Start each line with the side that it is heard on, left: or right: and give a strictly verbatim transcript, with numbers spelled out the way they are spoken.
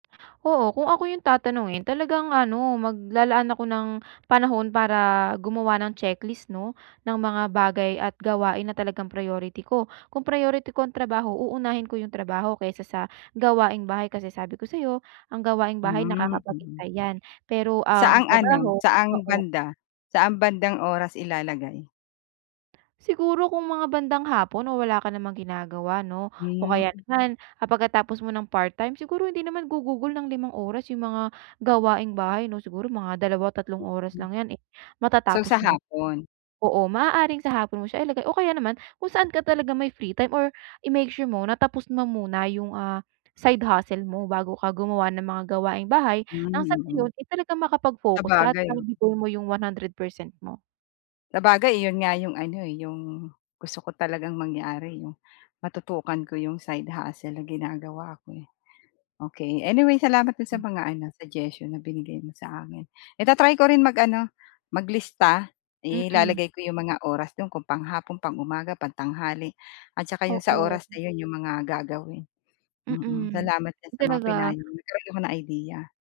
right: Oo. Kung ako yung tatanungin talagang ano, maglalaan ako ng panahon para gumawa ng checklist 'no, ng mga bagay at gawain na talagang priority ko. Kung priority ko ang trabaho, uunahin ko yung trabaho kaysa sa gawaing bahay, kasi sabi ko sa'yo ang gawaing bahay
left: Hmm, mm.
right: nakakapaghintay 'yan pero ang
left: Saang ano,
right: trabaho
left: saang
right: oo.
left: banda? Saan bandang oras ilalagay?
right: Siguro kung mga bandang hapon o wala ka namang ginagawa 'no, o kaya
left: Hmm.
right: naman ang pagkatapos mo ng part-time siguro hindi naman gugugol ng limang oras yung mga gawaing bahay, 'no? Siguro mga dalawa o tatlong oras lang yan eh,
left: So,
right: matatapos
left: sa
right: mo na.
left: hapon?
right: Oo, maaaring sa hapon mo siya ilagay o kaya naman kung saan ka talaga may free time or i-make sure mo na tapos mo muna yung, ah, side hustle mo bago ka gumawa ng mga gawaing bahay
left: Hmm,
right: nang sa gano'n
left: mm.
right: ay talagang makapag-focus ka at
left: Sabagay o.
right: maibigay mo yung one hundred perecent mo.
left: Sabagay, iyon nga yung ano eh, yung gusto ko talagang mangyari, yung matutukan ko yung side hustle na ginagawa ko eh. Okey. Anyway, salamat dun
right: Hmm.
left: sa mga ano, suggestion na binigay mo sa akin. I-ta-try ko rin mag-ano, mag-lista.
right: Mm.
left: Ilalagay ko yung mga oras do'n kung panghapon, pang-umaga, pangtanghali at tsaka yung sa
right: Oo.
left: oras na 'yon yung mga gagawin, mm.
right: Mm.
left: Salamat diyan sa mga
right: Talaga.
left: pinayo mo. Nagkaroon ako ng idea.